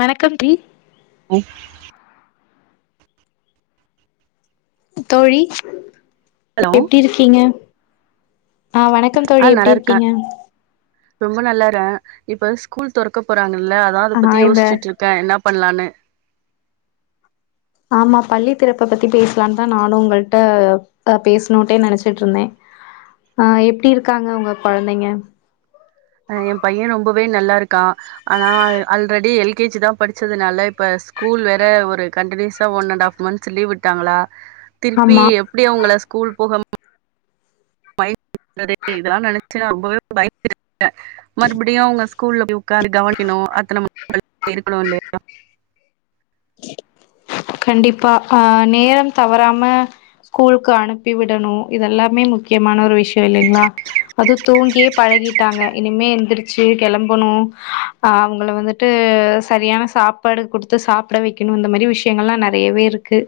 வணக்கம் டி ஆ தோழி ஹலோ எப்டி இருக்கீங்க அ வணக்கம் ஆ தோழி எப்டி நல்லா இருக்கே இருக்கீங்க ரொம்ப நல்லாறே இப்ப ஸ்கூல் தொறக்க போறாங் இல்ல அதா அத ஆ பத்தி இந்த யோசிட்டுருக்கே என்னா பண்லானு ஆமா பள்ளித் திறப்ப பத்தி பேசலா தா நானு உங்கள்ட்ட த பேசுணோட்டே நெனச்சுட்டுருந்தே ஆ எப்டி இருக்காங்க உங்க கொழந்தைங்க அ எ பைய ரொம்பவே நல்லாருக்கா ஆனா அ ஆல்ரெடி எல் கே ஜி தா படிச்சதுனால இப்ப ஸ் கூல் வேற ஒரு கண்டிநியூஸ் ட one and half months leave விட்டாங்களா திர்பீ ஆமா எப்டி அவுங்கள ஸ்கூல் போகம் [inaudible] இதலா நெனச்சு நா ரொம்பவே பயந் [inaudible] க மறுபடியு அவுங்க ஸ்கூல்ல போய் உக்காந்து கவுனிக்கணோ அத்து நம் [inaudible] இருக்கணோ இல்லேயா கண்டிப்பா அ நேரம் தவறாம ஸ்கூலுக்கு அனுப்பி விடணோ இதெல்லாமே முக்கியமான ஒரு விஷ்யு இல்லேங்ளா அது தூங்கியே பழகிட்டாங்க இனிமே எந்திரிச்சு கெளம்பணோ ஆ அவுங்கள வந்துட்டு செரியான சாப்பாடு குடுத்து சாப் ப்ட வெக்கிணு இந்த மாரி விஷயங்கள்லா நெறையவே இருக்கு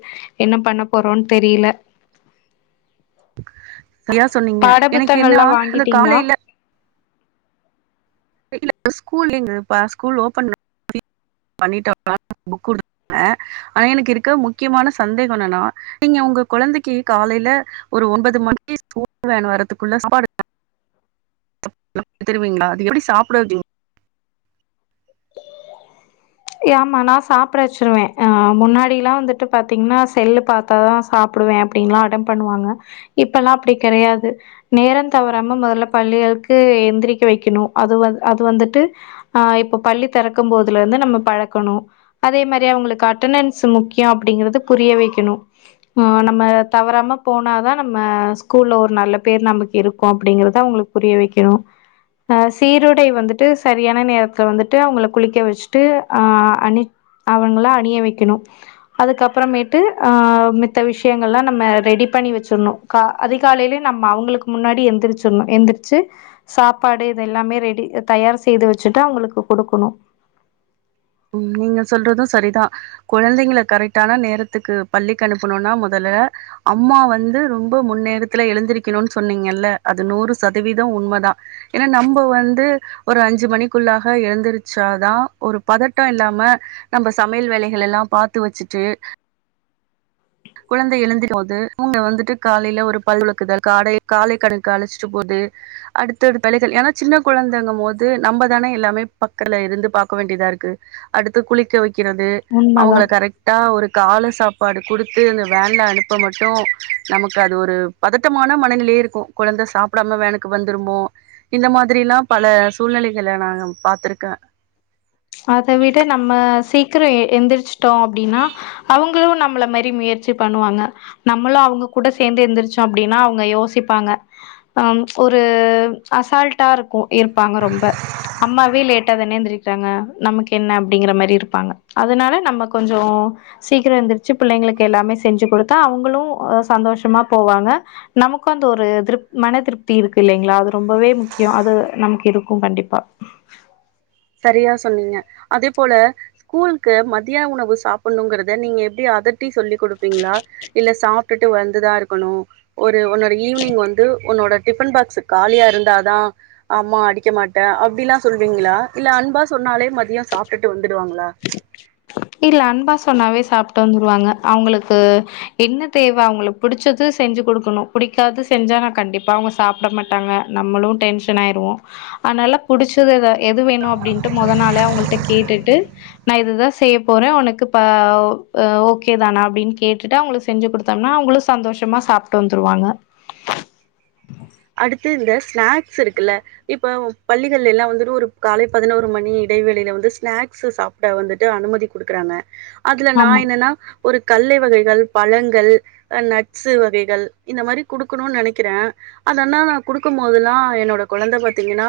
என்ன பண்ணப்போறோன்னு தெரில இத்யா சொன்னீங்க புத்தகங்கள்லா வாங்கிட்டீங்களா இ இல்ல ஸ்கூல் லீவு பா ஸ்கூல் ஓபன் பண்ணிட்டோனா [inaudible] ஆ ஆனா எனக் கிருக்க முக்கியமான சந்தேகோ என்னன்னா நீங்க உங்க கொழந்தைக்கி காலையல ஒரு ஒன்பது மணிக்கி ஸ்கூல் வேன் வரதுக்குள்ள சாப்பாடு [inaudible] ஏமா நா சாப்ட வச்சுருவே அ முன்னாடிலா வந்துட்டு பாத்தீங்னா செல்லு பாத்தா தா சாப்டுவே அப்டின்லா அடம் பண்ணுவாங்க இப்பெல்லா அப்டி கெடையாது நேரம் தவறாம முதல பள்ளிகவுக்கு எந்திரிக்க வெக்கணு அது வ அது வந்துட்டு அ இப்ப பள்ளி தெறக்கும் போதுல இருந்து நம்ம பழக்கணோ அதே மாரி அவுங்குளுக்கு அட்டனன்ஸ் முக்கியோ அப்டிங்கிறது புரிய வெக்கணு மா நம்ம தவறாம போனாதா நம்ம ஸ்கூல்ல ஒரு நல்ல பேர் நமக்கு இருக்கோ அப்டிங்கறத அவுங்குளுக்குப் புரிய வெக்கணு அ சீருடை வந்துட்டு சரியான நேரத்துல வந்துட்டு அவுங்கள குளிக்க வெச்சுட்டு ஆ அணித் அவங்கள அணிய வெக்கணு அதுக்கப்பறமேட்டு ஆவ் மித்த விஷயங்கள்லா நம்ம ரெடி பண்ணி வெச்சுர்ணோ கா அதிகாலைலே நம்ம அவுங்குளுக்கு முன்னாடி எந்திரிச்சுர்ணோ எந்திர்ச்சு சாப்பாடு இதெல்லாமே ரெடி அ தயார் செய்து வெச்சுட்டு அவுங்குளுக்கு குடுக்குணோ உம் நீங்க சொல்றதோ சரிதா கொழந்தைங்கள கரெக்டான நேரத்துக்கு பள்ளிக்கு அனுப்புணுனா மொதல்ல அம்மா வந்து ரொம்ப முன்னேரத்துல எழுந்திருக்கணுன்னு சொன்னீங்கல்ல அது நூறு சதவீதோ உண்மதா ஏனா நம்ம வந்து ஒரு அஞ்சு மணிக்குள்ளாக எழுந்திருச்சாதா ஒரு பதட்டோ இல்லாம நம்ப சமைல் வேலைகள எல்லா பாத்து வெச்சுட்டு குழந்தை எழுந்திக் போது நீங்க வந்துட்டு காலைல ஒரு பல்லு வெலக்குதல் காடை காலை கடனுக்கு அழைச்சுட்டு போது அடுத்தத்தடுத்த வேலைகள் ஏனா சின்னக் கொழந்தங்க மோது நம்ப தானே யெல்லாமே பக்கத்தல இருந்து பாக்க வேண்டியதா இருக்கு அடுத்து குளிக்க வை க்கிறது உண்மதா அவுங்கள கரெக்டா ஒரு கால சாப்பாடு குடுத்து இந்த வேன்ல அனுப்ப மட்டோ நமக்கு அது ஒரு பதட்டமான மனநிலயே இருக்கோ கொழந்த சாப்டாம வேனுக்கு வந்துருமோ இந்த மாதிரிலா பல சூழ்நிலைகள நா பாத்திருக்கே ச்ச அத விட நம்ம சீக்கிர எந்திர்ச் டோ அப்டினா அவுங் வுங்களு நம்மள மாரி முயற்சி பண்ணுவாங்க நம்மளு அவுங்க கூட சேர்ந்து எந்திரிச்சோ அப்டின்னா அவுங்க யோசிப்பாங்க ஆம் ச்ச ஒரு ச்ச அசால்டா இருக்கோ இருப்பாங்க ரொம்ப அம்மாவே லேட்டா தானே எந்திரிட்டாங்க நமக்கு என்ன அப்டிங்கிற மாரி இருப்பாங்க அதனால நம்ம கொஞ்சோ சீக்கிர எந்துரிச்சு பிள்ளைங்களுக்கு எல்லாமே செஞ்சு கொடுத்தா அவுங்களு அ சந்தோஷமா போவாங்க நமக்கு அந்த ஒரு திருப் மன திருப்தி இருக்கில்லைங்களா அது ரொம்பவே முக்கியொ அது நமக்கு இருக்கு கண்டிப்பா சரியா சொன்னீங்க அதே போல ஸ்கூலுக்கு மத்திய உணவு சாப்டுணுங்குறது நீங்க எப்டி அதட் டி சொல்லிக் கொடுப்பீங்களா இல்ல சாப் ட்டுட்டு வந்து தா இருக்கணு ஒ ரு உன்னோட ஈவினிங் வந்து உன்னோட டிஃபன் பாக்ஸ் காலியா இருந்தா தா அம்மா அடிக்க மாட்டே அப்டில்லா சொல்வீங்களா இல்ல அன்பா சொன்னாலே மதியொ சாப்ட்டுட்டு வந்துடுவாங்களா இல்ல அன்பா சொன்னாவே சாப்ட்டு வந்துடுவாங்க அவங்களுக்கு என்ன தேவ அவங்களுக்கு புடிச்சது செஞ்சு கொடுக்கணு பிடிக்காது செஞ்சா நா கண்டிப்பா அவங்க சாப்ட மாட்டாங்க நம்மளு டென்ஷன் ஆயிருவோ அனால புடிச்சது எதா எது வேணு அப்டின்ட்டு மொத நாளே கேட்டுட்டு நா இதுதா செய்ய போறே உனக்கு ப ஹ ஓகே தானா அப்டின் கேட்டுட்டு அவங்களுக்கு செஞ்சு கொடுத்தோம்னா அவங்களு சந்தோஷமா சாப்ட்டு வந்துருவாங்க அடுத்து இந்த ஸ்நாக்ஸ் இருக்குல்ல இப்ப பள்ளிகள்ல எல்லா வந்துட்டு ஒரு காலை பதினோரு மணி இடைவேளில வந்து ஸ்நாக்ஸு சாப்ட வந்துட்டு அனுமதி குடுக்குறாங்க அதுல நா ஆமா என்னன்னா ஒரு கல்லை வகைகள் பழங்கள் அ நட்ஸு வகைகள் இந்த மாரி குடுக்கணு நினைக்கிறே அதெல்லா நா குடுக்கும் போதெல்லா என்னோட கொழந்த பாத்தீங்கன்னா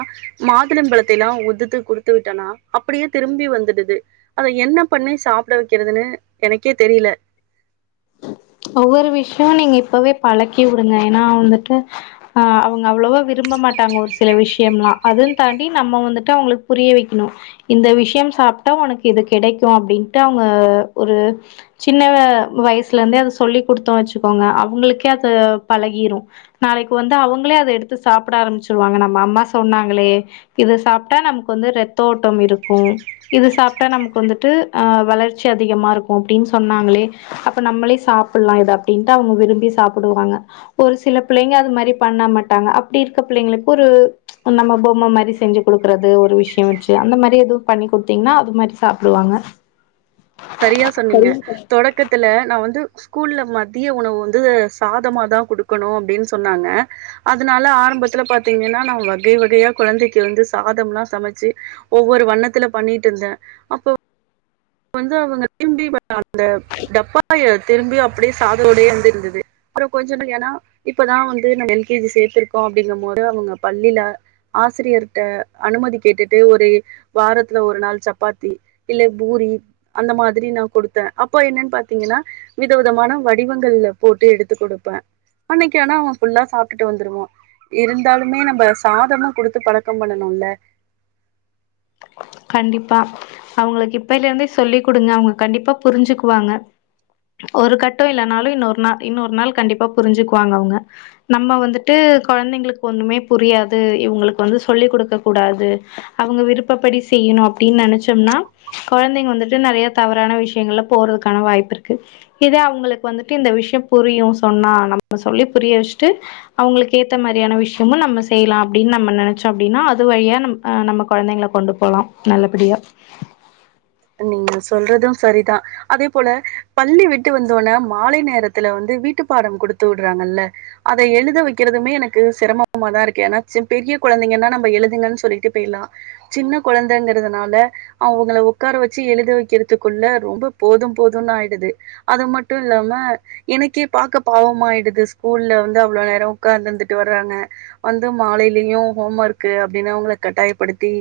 மாதுளம்பழத்த எல்லா உதுத்து குடுத்து விட்டேனா அப்படியே திரும்பி வந்துடுது அத என்ன பண்ணி சாப்ட வைக்கிறதுன்னு எனக்கே தெரில ஒவ்வொரு விஷயொ நீங்க இப்பவே பழக்கி விடுங்க ஏன்னா வந்துட்டு ஆஹ் அவங்க அவ்வளவா விரும்ப மாட்டாங்க ஒரு சில விஷயம்லா அதுன் தாண்டி நம்ம வந்துட்டு அவங்களுக்கு புரிய வைக்கணு இந்த விஷயம் சாப்ட்டா உனக்கு இது கிடைக்கு அப்டின்ட்டு அவங்க ஒரு சின்ன வயசுல இருந்தே அதுச் சொல்லிகுடுத்தோ வெச்சுக்கோங்க அவங்களுக்கே அது பழகிரு நாளைக்கு வந்து அவங்களே அத எடுத்து சாப்ட ஆரம்பிச்சிருவாங்க நம்ம அம்மா சொன்னாங்களே இது சாப்ட்டா நமக்கு வந்து ரத்த ஓட்டம் இருக்கு இது சாப்ட்டா நமக்கு வந்துட்டு அஹ் வளர்ச்சி அதிகமா இருக்கு அப்டின்னு சொன்னாங்களே அப்ப நம்மளே சாப் புல்லா இத அப்டின்ட்டு அவங்க விரும்பி சாப்பிடுவாங்க ஒரு சில பிள்ளைங்க அது மாரி பண்ண மாட்டாங்க அப்டி இருக்க பிள்ளைங்களுக்கு ஒரு நம்ம பொம்ம மாரி செஞ்சு கொடுக்குறது ஒரு விஷயொ வெச்சு அந்த மாரி எதுவு பண்ணி கொடுத்தீங்கன்னா அது மாரி சாப்பிடுவாங்க சரியா சொன்னீங்க தொடக்கத்துல நா வந்து ஸ்கூல்ல மத்திய உணவு வந்து சாதமாதா குடுக்கணு அப்டின்னு சொன்னாங்க அதனால ஆரம்பத்துல பாத்தீங்கன்னா நா வகை வகையா குழந்தைக்கு வந்து சாதம்லா சமச்சு ஒவ்வொரு வண்ணத்துல பண்ணிட்டு இருந்தே அப்போ வந்து அவங்க திரும்பி அந்த டப்பாய திரும்பி அப்டியே சாதோடயே வந்து இருந்தது அப்புற கொஞ்ச ஏன்னா இப்பதா வந்து நம்ம எல் கே ஜி சேர்த்திருக்கோ அப்டிங்கும் போது அவங்க பள்ளியில ஆசிரியர்ட்ட அனுமதி கேட்டுட்டு ஒரு வாரத்துல ஒரு நாள் சப்பாத்தி இல்ல பூரி அந்த மாதிரி நா கொடுத்தே அப்போ என்னன்னு பாத்தீங்கன்னா வித விதமான வடிவங்கள்ல போட்டு எடுத்து கொடுப்பே அன்னைக்கு ஆனா அவ ஃபுல்லா சாப்ட்டுட்டு வந்துருவா இருந்தாலுமே நம்ப சாதமா கொடுத்து பழக்கம் பண்ணணுல கண்டிப்பா அவங்களுக்கு இப்பைல இருந்தே சொல்லிக் கொடுங்க அவங்க கண்டிப்பா புரிஞ்சுக்குவாங்க ஒரு கட்டொ இல்லனாலு இன்னொரு நாள் இன்னொரு நாள் கண்டிப்பா புரிஞ்சுக்குவாங்க அவங்க நம்ம வந்துட்டு கொழந்தைங்களுக்கு ஒண்ணமே புரியாது இவங்களுக்கு வந்து சொல்லிக் கொடுக்கக் கூடாது அவங்க விருப்பப்படிச் செய்யணு அப்டின்னு நெனைச்சோம்னா கொழந்தைங்க வந்துட்டு நெறைய தவறான விஷயங்கள்ல போறதுக்கான வாய்ப்பு இருக்கு இதே அவங்களுக்கு வந்துட்டு இந்த விஷய புரியு சொன்னா நம்ம சொல்லி புரிய வச்சுட்டு அவங்களுக்கு ஏத்த மாரியான விஷயமு நம்ம செய்லா அப்டின்னு நம்ம நெனச்சோ அப்டின்னா அது வழியா நம் அஹ் நம்ம கொழந்தைங்கள கொண்டு போலா நல்லபடியா நீங்க சொல்றது சரிதா அதே போல பள்ளி விட்டு வந்தவோனே மாலை நேரத்துல வந்து வீட்டு பாடம் குடுத்து விடுறாங்கல்ல அத எழுத வைக்கிறதுமே எனக்கு சிரமமாதா இருக்கு ஏன்னா சி பெரிய கொழந்தைங்கன்னா நம்ம எழுதுங்கன்னு சொல்லிட்டு போய்லா சின்ன கொழந்தைங்கிறதுனால அவங்கள உ க்கார வச்சு எழுத வைக்கிறதுக்குள்ள ரொம்ப போது போதுனு ஆயிடுது அது மட்டு இல்லாம எனக்கே பாக்க பாவம ஆயிடுது ஸ்கூல்ல வந்து அவ்வளவு நேரொ உக்கார்ந்துந்துட்டு வர்றாங்க வந்து மாலையிலயு ஹோம் ஒர்க்கு அப்டின்னுா அவங்கள கட்டாயப்படுத்தி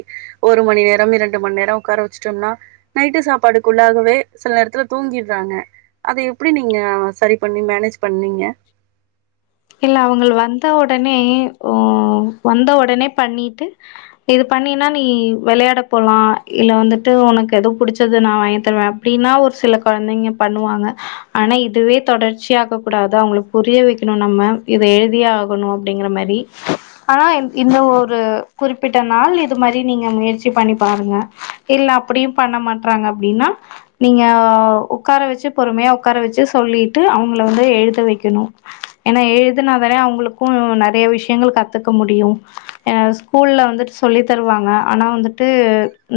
ஒரு மணி நேரம் இரண்டு மணி நேர உக்கார வச் சும்னா நைட்டு சாப்பாடுக்குள்ளாகவே சில நேரத்துல தூங்கிடுறாங்க அத எப்டி நீங்க சரி பண்ணி மேனேஜ் பண்ணீங்க இல்ல அவங்கள வந்த ஒடனே உஹ் வந்த ஒடனே பண்ணிட்டு இது பண்ணினா நீ விளையாட போலா இல்ல வந்துட்டு ஒனக்கு எதோ புடிச்சது நா வாங்கி தருவே அப்டின்னா ஒரு சில கொழந்தைங்க பண்ணுவாங்க ஆனா இதுவே தொடர்ச்சியாக கூடாது அவங்களுக்கு புரிய வைக்கணு நம்ம இத எழுதியு ஆகணு அப்டிங்கிற மாரி ஆனா இ இந்த ஒரு குறிப்பிட்ட நாள் இது மாரி நீங்க முயற்சி பண்ணி பாருங்க இல்ல அப்டியு பண்ண மாட்றாங்க அப்டின்னா நீங்க உக்கார வச்சு பொறுமையா உக்கார வச்சு சொல்லிட்டு அவங்கள வந்து எழுத வைக்கணு ஏன்னா எழுதினாதானே அவங்களுக்கு நெறைய விஷயங்கள் கத்துக்க முடியு அஹ் ஸ்கூல்ல வந்துட்டு சொல்லி தருவாங்க ஆனா வந்துட்டு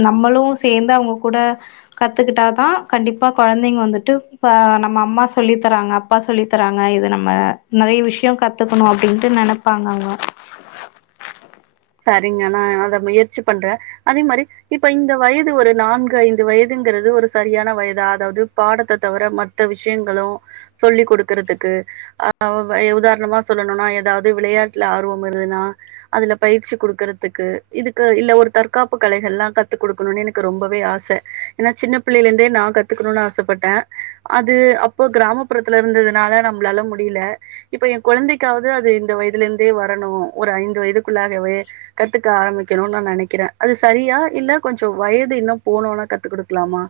நம்மளு சேர்ந்து அவங்க கூட கத்துக்கிட்டா தா கண்டிப்பா கொழந்தைங்க வந்துட்டு இப்ப நம்ம அம்மா சொல்லி தராங்க அப்பா சொல்லி தராங்க இது நம்ம நெறைய விஷயொ கத்துக்கணு அப்டின்ட்டு நெனப்பாங்க அவங்க சரிங்க நா அத முயற்சி பண்றே அதே மாரி இப்ப இந்த வயது ஒரு நான்கு ஐந்து வயதுங்குறது ஒரு சரியான வயதா அதாவது பாடத்த தவிர மத்த விஷயங்களு சொல்லிக் கொடுக்கறதுக்கு ஆஹ் உதாரணமா சொல்லணுனா ஏதாவது விளையாட்டுல ஆர்வம் வருதுன்னா அதுல பயிற்சி கொடுக்கறதுக்கு இதுக்கு இல்ல ஒரு தற்காப்பு கலைகள்லா கத்து கொடுக்கணுன்னு எனக்கு ரொம்பவே ஆச ஏன்னா சின்ன பிள்ளைல இருந்தே நா கத்துக்கணுனு ஆசப்பட்டே அது அப்போ கிராமப்புறத்துல இருந்ததுனால நம்ளால முடில இப்போ எ கொழந்தைக்காவது அது இந்த வயதுல இருந்தே வரணு ஒரு ஐந்து வயதுக் க்குள்ளாகவே கத்துக்க ஆரம்பிக்கணுனு நெனைக்கிறே அது சரியா இல்ல கொஞ்சொ வயது இன்னு போனோன கத்து குடுக்கலாமா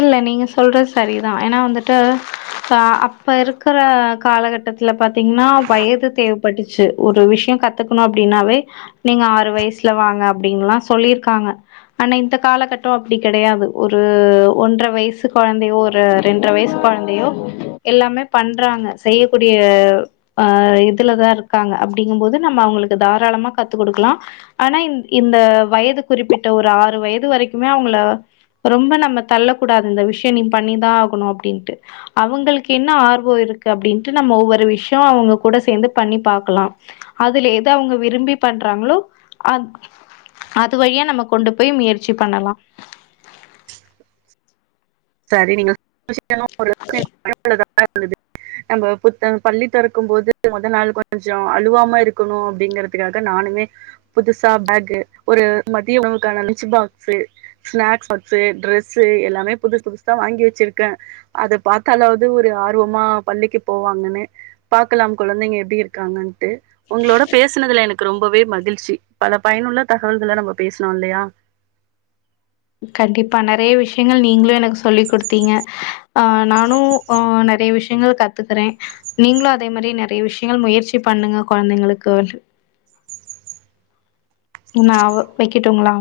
இல்ல நீங்க சொல்றது சரிதா ஏன்னா வந்துட்டு பா அப்ப இருக்குற காலகட்டத்துல பாத் தீங்க்ன்னா வயது தேவ் பட்டுச்சு ஒரு விஷயொ கத்துக்கணு அப்டின்னாவே நீங்க ஆறு வயசுல வாங்க அப்டின்ல்லா சொல்லிருக்காங்க ஆனா இந்த காலகட்டொ அப்டி கெடையாது ஒரு ஒன்ற வயசு கொழந்தையோ ஒரு ரெண்ட்ர வயசு கொழந்தையோ எல்லாமே பண்றாங்க செய்யக்கூடிய ஆஹ் இதுல தா இருக்காங்க அப்டிங்கும்போது நம்ம அவங்களுக்கு தாராளமா கத்து கொடுக்லா ஆனா இந் இந்த வயது குறிப்பிட்ட ஒரு ஆறு வயது வரைக்குமே அவங்கள ரொம்ப நம்ம தள்ளக் கூடாது இந்த விஷய நீ பண்ணிதா ஆகணு அப்டின்ட்டு அவங்களுக்கு என்ன ஆர்வொ இருக்கு அப்டின்னுட்டு நம்ம ஒவ்வொரு விஷயொ அவங்க கூட சேர்ந்து பண்ணி பாக்கலா அதுல எது அவங்க விரும்பி பண்றாங்களோ அ அது வழியா நம்ம கொண்டு போய் முயற்சி பண்ணலா சரி நீங்க [inaudible] [inaudible] நம்ம புத்த பள்ளி திறக்கும் போது மொதல் நாள் கொஞ்சொ அழுவாம இருக்கணு அப்டிங்கறதுக்காக நானுமே புதுசா பேக்கு ஒரு மதிய உணவுக்கான lunch box snacks box dress எல்லாமே புதுசு புதுசா வாங்கி வெச்சிருக்கே அத பாத்தாலாவது ஒரு ஆர்வமா பள்ளிக்கு போவாங்கன்னு பாகக்கலாம் குழந்தைங்க எப்டி இருக்காங்கன்ட்டு உங்களோட பேசுனதுல எனக்கு ரொம்பவே மகிழ்ச்சி பல பயனுள்ள தகவல்கள நம்ம பேசனோ இல்லையா கண்டிப்பா நெறைய விஷயங்கள் நீங்களு எனக்கு சொல்லிக் கொடுத்தீங்க ஆஹ் நானு அஹ் நெறைய விஷயங்கள் கத்துக்குறே நீங்களு அதே மாரி நெறைய விஷயங்கள் முயற்சி பண்ணுங்க கொழந்தைங்களுக்குனுஹ் நா வ வைக்கட்டுங்களா